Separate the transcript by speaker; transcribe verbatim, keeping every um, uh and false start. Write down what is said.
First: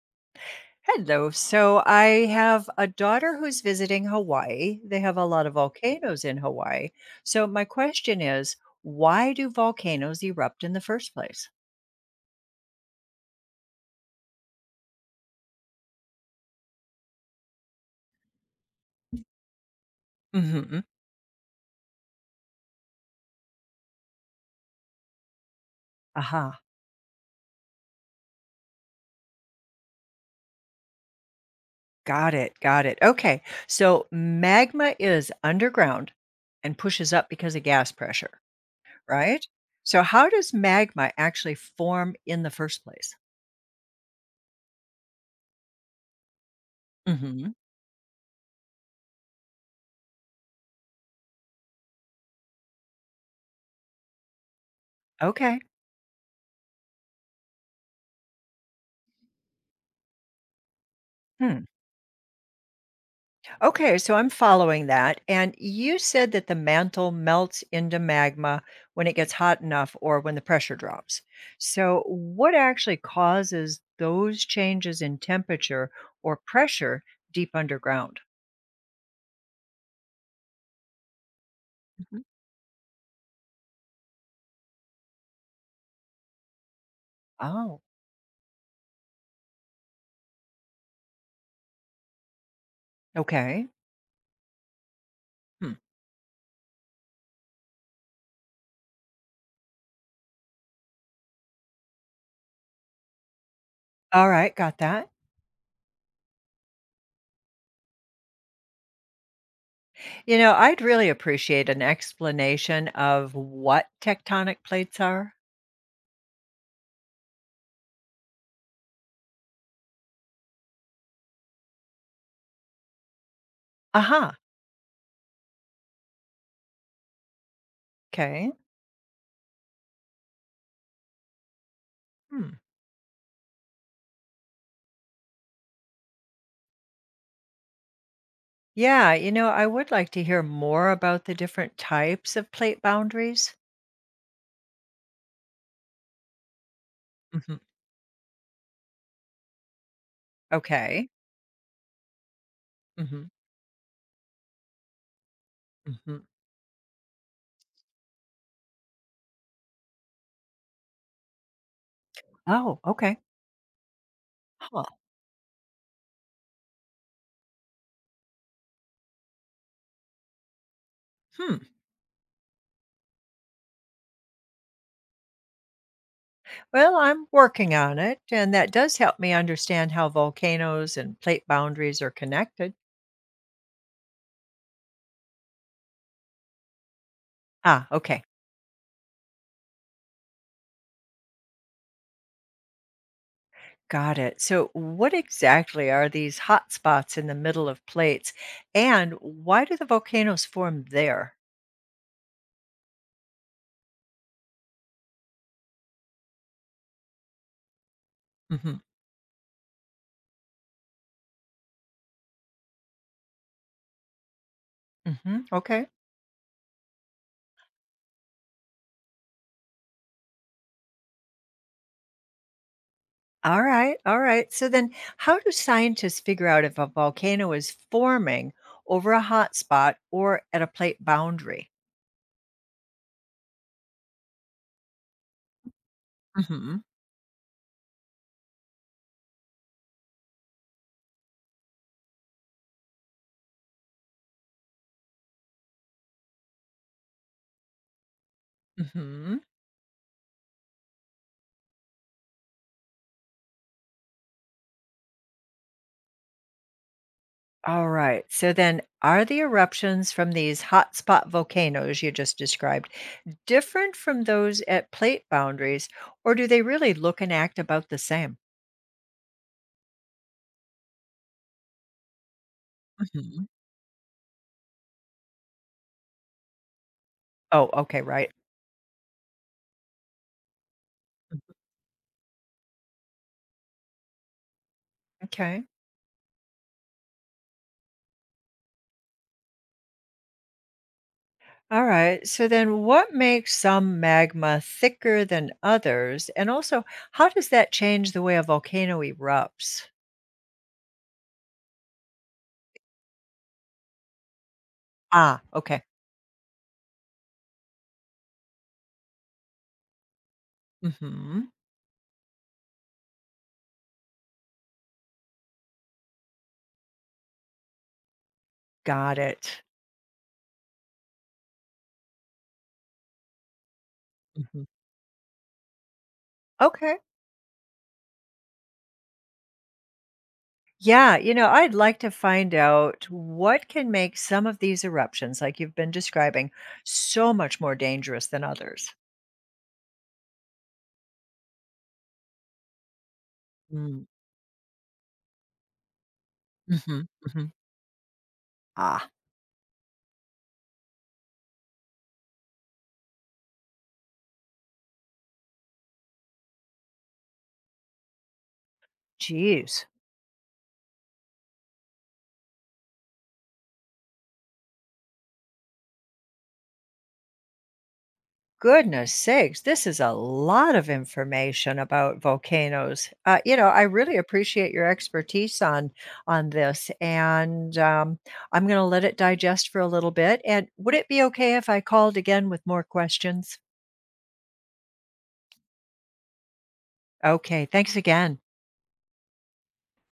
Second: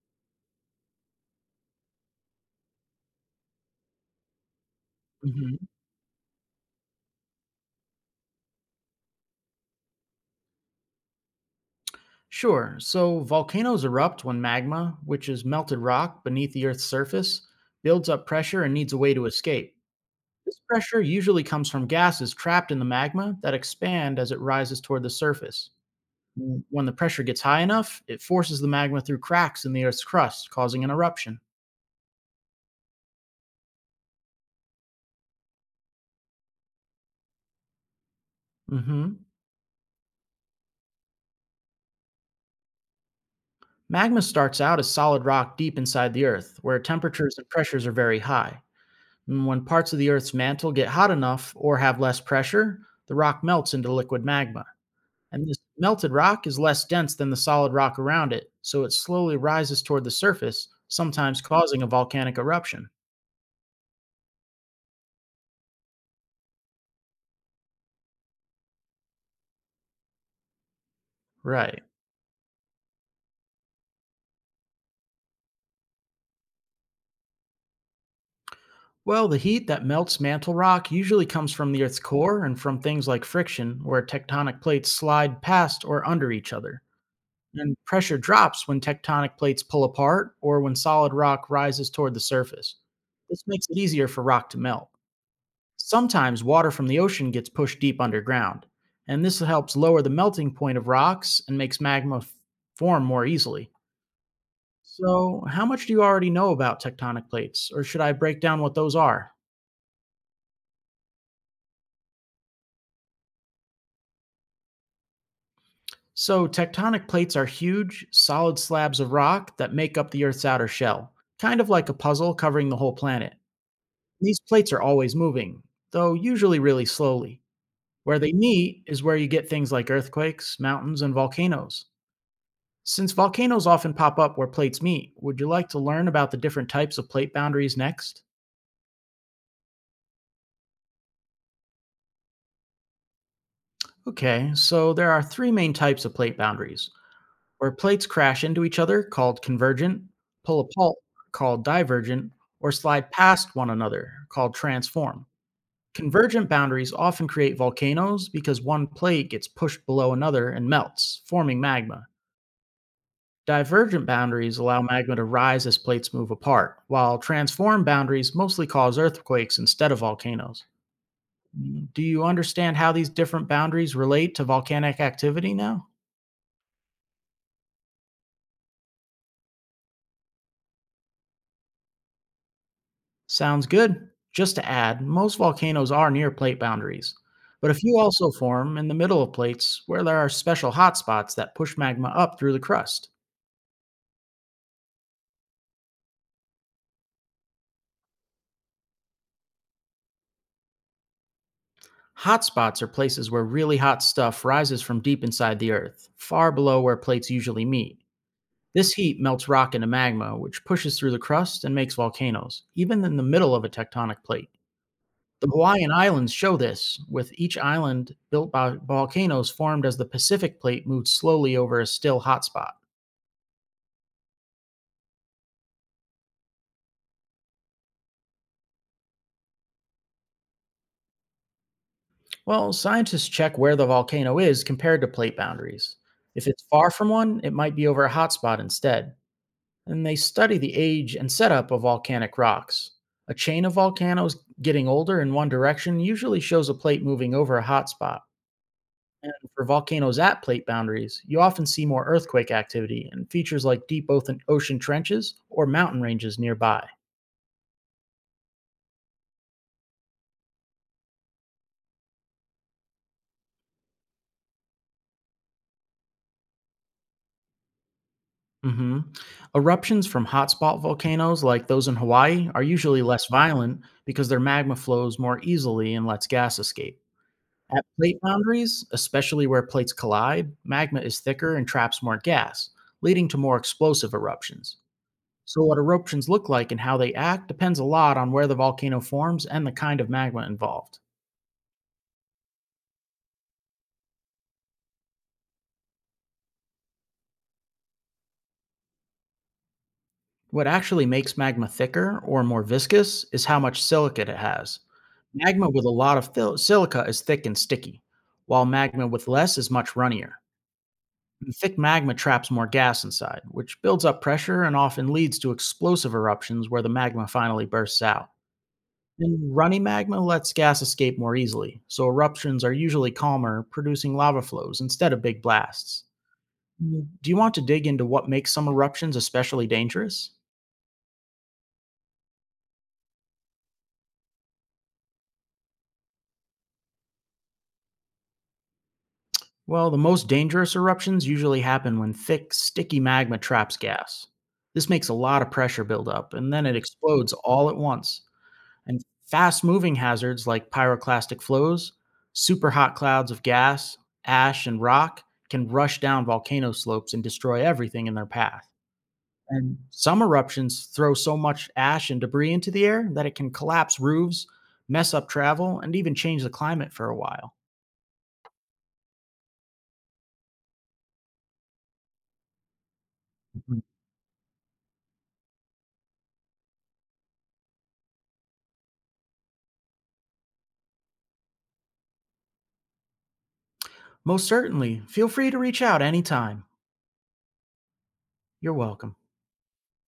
Speaker 1: Hello. So I have a daughter who's visiting Hawaii. They have a lot of
Speaker 2: Mhm.
Speaker 1: volcanoes in Hawaii. So my question is, why do volcanoes erupt in the first place?
Speaker 2: Sure. So volcanoes erupt when magma, which is melted rock beneath the Earth's surface, builds up pressure and needs a way to escape. This
Speaker 1: Hmm.
Speaker 2: pressure usually comes from gases trapped in the magma that expand as it rises toward the surface.
Speaker 1: Aha.
Speaker 2: W- When the pressure gets high enough, it forces the magma through cracks in the Earth's crust, causing an eruption.
Speaker 1: Got it. Got it. Okay. So magma is underground and pushes up because of gas pressure,
Speaker 2: Hmm.
Speaker 1: right? So how does magma actually form in the first place?
Speaker 2: Magma starts out as solid rock deep inside the Earth, where temperatures and
Speaker 1: Hmm.
Speaker 2: pressures are very high. And when parts of the Earth's mantle get hot enough or have less pressure, the rock melts into liquid magma. And this
Speaker 1: Okay.
Speaker 2: melted rock is less dense than the solid rock around it, so it slowly rises toward the surface, sometimes
Speaker 1: Hmm.
Speaker 2: causing a volcanic eruption.
Speaker 1: Okay, so I'm following that. And you said that the mantle melts into magma when it gets hot enough or when the pressure drops.
Speaker 2: Right.
Speaker 1: So, what actually causes those changes in temperature or pressure deep underground?
Speaker 2: Well, the heat that melts mantle rock usually comes from the Earth's
Speaker 1: Mhm.
Speaker 2: core and from things like friction, where tectonic plates slide past or under each other. And
Speaker 1: Oh,
Speaker 2: pressure drops when tectonic plates pull apart or when solid rock rises toward the surface. This makes
Speaker 1: okay.
Speaker 2: it easier for rock to melt.
Speaker 1: Hmm.
Speaker 2: Sometimes water from the ocean gets pushed deep underground, and this helps lower the melting point of rocks and makes magma f- form more easily.
Speaker 1: All right, got that.
Speaker 2: So, how much do you already know about tectonic plates, or should I break down what those are?
Speaker 1: You know, I'd really appreciate an explanation of what tectonic plates are.
Speaker 2: So, tectonic plates are huge, solid slabs of rock that make up the Earth's outer shell, kind of like a puzzle covering the whole planet.
Speaker 1: Aha,
Speaker 2: These plates are always moving, though usually really slowly. Where they
Speaker 1: okay.
Speaker 2: meet is where you get things like earthquakes, mountains, and volcanoes.
Speaker 1: Hmm.
Speaker 2: Since volcanoes often pop up where plates meet, would you like to learn about the different types of plate boundaries next?
Speaker 1: Yeah, you know, I would like to hear more about the different types of plate boundaries.
Speaker 2: Okay, so there are three main types of plate boundaries,
Speaker 1: Hmm.
Speaker 2: where plates crash into each other, called convergent, pull apart,
Speaker 1: Okay.
Speaker 2: called divergent, or slide
Speaker 1: Hmm.
Speaker 2: past one another, called transform.
Speaker 1: Hmm.
Speaker 2: Convergent boundaries often create volcanoes because one plate gets pushed below another and melts, forming magma.
Speaker 1: Oh, okay.
Speaker 2: Divergent boundaries allow
Speaker 1: Huh.
Speaker 2: magma to rise as plates move apart, while transform boundaries mostly cause earthquakes instead of volcanoes.
Speaker 1: Hmm.
Speaker 2: Mm, Do you understand how these different boundaries relate to volcanic activity now?
Speaker 1: Well, I'm working on it, and that does help me understand how volcanoes and plate boundaries are connected.
Speaker 2: Sounds good. Just to add, most volcanoes are near plate boundaries, but a
Speaker 1: Ah,
Speaker 2: few
Speaker 1: okay.
Speaker 2: also form in the middle of plates where there are special hotspots that push magma up through the crust.
Speaker 1: Got it. So, what exactly are these hot spots in the middle of plates, and why do the volcanoes form there?
Speaker 2: Hotspots are places where really hot stuff rises from deep inside the earth, far below where plates usually meet.
Speaker 1: Hmm.
Speaker 2: This heat melts rock into magma, which pushes through the crust and makes volcanoes, even in the middle of a tectonic plate.
Speaker 1: Hmm.
Speaker 2: The
Speaker 1: Okay.
Speaker 2: Hawaiian Islands show this, with each island built by volcanoes formed as the Pacific plate moved slowly over a still hotspot.
Speaker 1: All right, all right. So then, how do scientists figure out if a volcano is forming over a hot spot or at a plate boundary?
Speaker 2: Well, scientists check where the volcano is compared to plate boundaries. If it's
Speaker 1: Hmm.
Speaker 2: far from one, it might be over a hotspot instead. And they study the age and setup of volcanic rocks. A chain of volcanoes getting older in one direction usually shows a plate moving over a hotspot. And
Speaker 1: Hmm.
Speaker 2: for volcanoes at plate boundaries, you often see more earthquake activity and features like deep oth- ocean trenches or mountain ranges nearby.
Speaker 1: All right. So then, are the eruptions from these hotspot volcanoes you just described different from those at plate boundaries, or do they really look and act about the same?
Speaker 2: Hmm. Eruptions from hotspot volcanoes like those in Hawaii are usually less
Speaker 1: Hmm.
Speaker 2: violent because their magma flows more easily and lets gas escape.
Speaker 1: Oh,
Speaker 2: At
Speaker 1: okay,
Speaker 2: plate
Speaker 1: right.
Speaker 2: boundaries, especially where plates collide, magma is thicker and traps more gas, leading to more explosive eruptions.
Speaker 1: Okay.
Speaker 2: So, what eruptions look like and how they act depends a lot on where the volcano forms and the kind of magma involved.
Speaker 1: All right. So then what makes some magma thicker than others? And also, how does that change the way a volcano erupts?
Speaker 2: What actually makes magma thicker or more viscous is how much silicate it has.
Speaker 1: Ah,
Speaker 2: Magma
Speaker 1: okay.
Speaker 2: with a lot of fil- silica is thick and sticky, while magma with less is much runnier.
Speaker 1: Hmm.
Speaker 2: And thick magma traps more gas inside, which builds up pressure and often leads to explosive eruptions where the magma finally bursts out.
Speaker 1: Got
Speaker 2: And
Speaker 1: it.
Speaker 2: runny magma lets gas escape more easily, so eruptions are usually calmer, producing lava
Speaker 1: Hmm.
Speaker 2: flows instead of big blasts.
Speaker 1: Okay.
Speaker 2: Mm, Do you want to dig into what makes some eruptions especially dangerous?
Speaker 1: Yeah, you know, I'd like to find out what can make some of these eruptions, like you've been describing, so much more dangerous than others.
Speaker 2: Well, the most dangerous eruptions usually happen when thick, sticky magma traps gas. This makes a lot of pressure buildup, and then it
Speaker 1: Mm-hmm.
Speaker 2: explodes
Speaker 1: Hmm.
Speaker 2: all at once. And
Speaker 1: Ah,
Speaker 2: fast moving hazards like pyroclastic flows, super hot clouds of gas, ash, and rock can rush down volcano slopes and destroy everything in their path. And
Speaker 1: geez.
Speaker 2: some eruptions throw so much ash and debris into the air that it can collapse roofs, mess up travel, and even change the climate for a while.
Speaker 1: Goodness sakes, this is a lot of information about volcanoes. Uh, you know, I really appreciate your expertise on on this, and um, I'm going to let it digest for a little bit. And would it be okay if I called again with more questions?
Speaker 2: Most certainly. Feel free to reach out anytime.
Speaker 1: Okay, thanks again.
Speaker 2: You're welcome.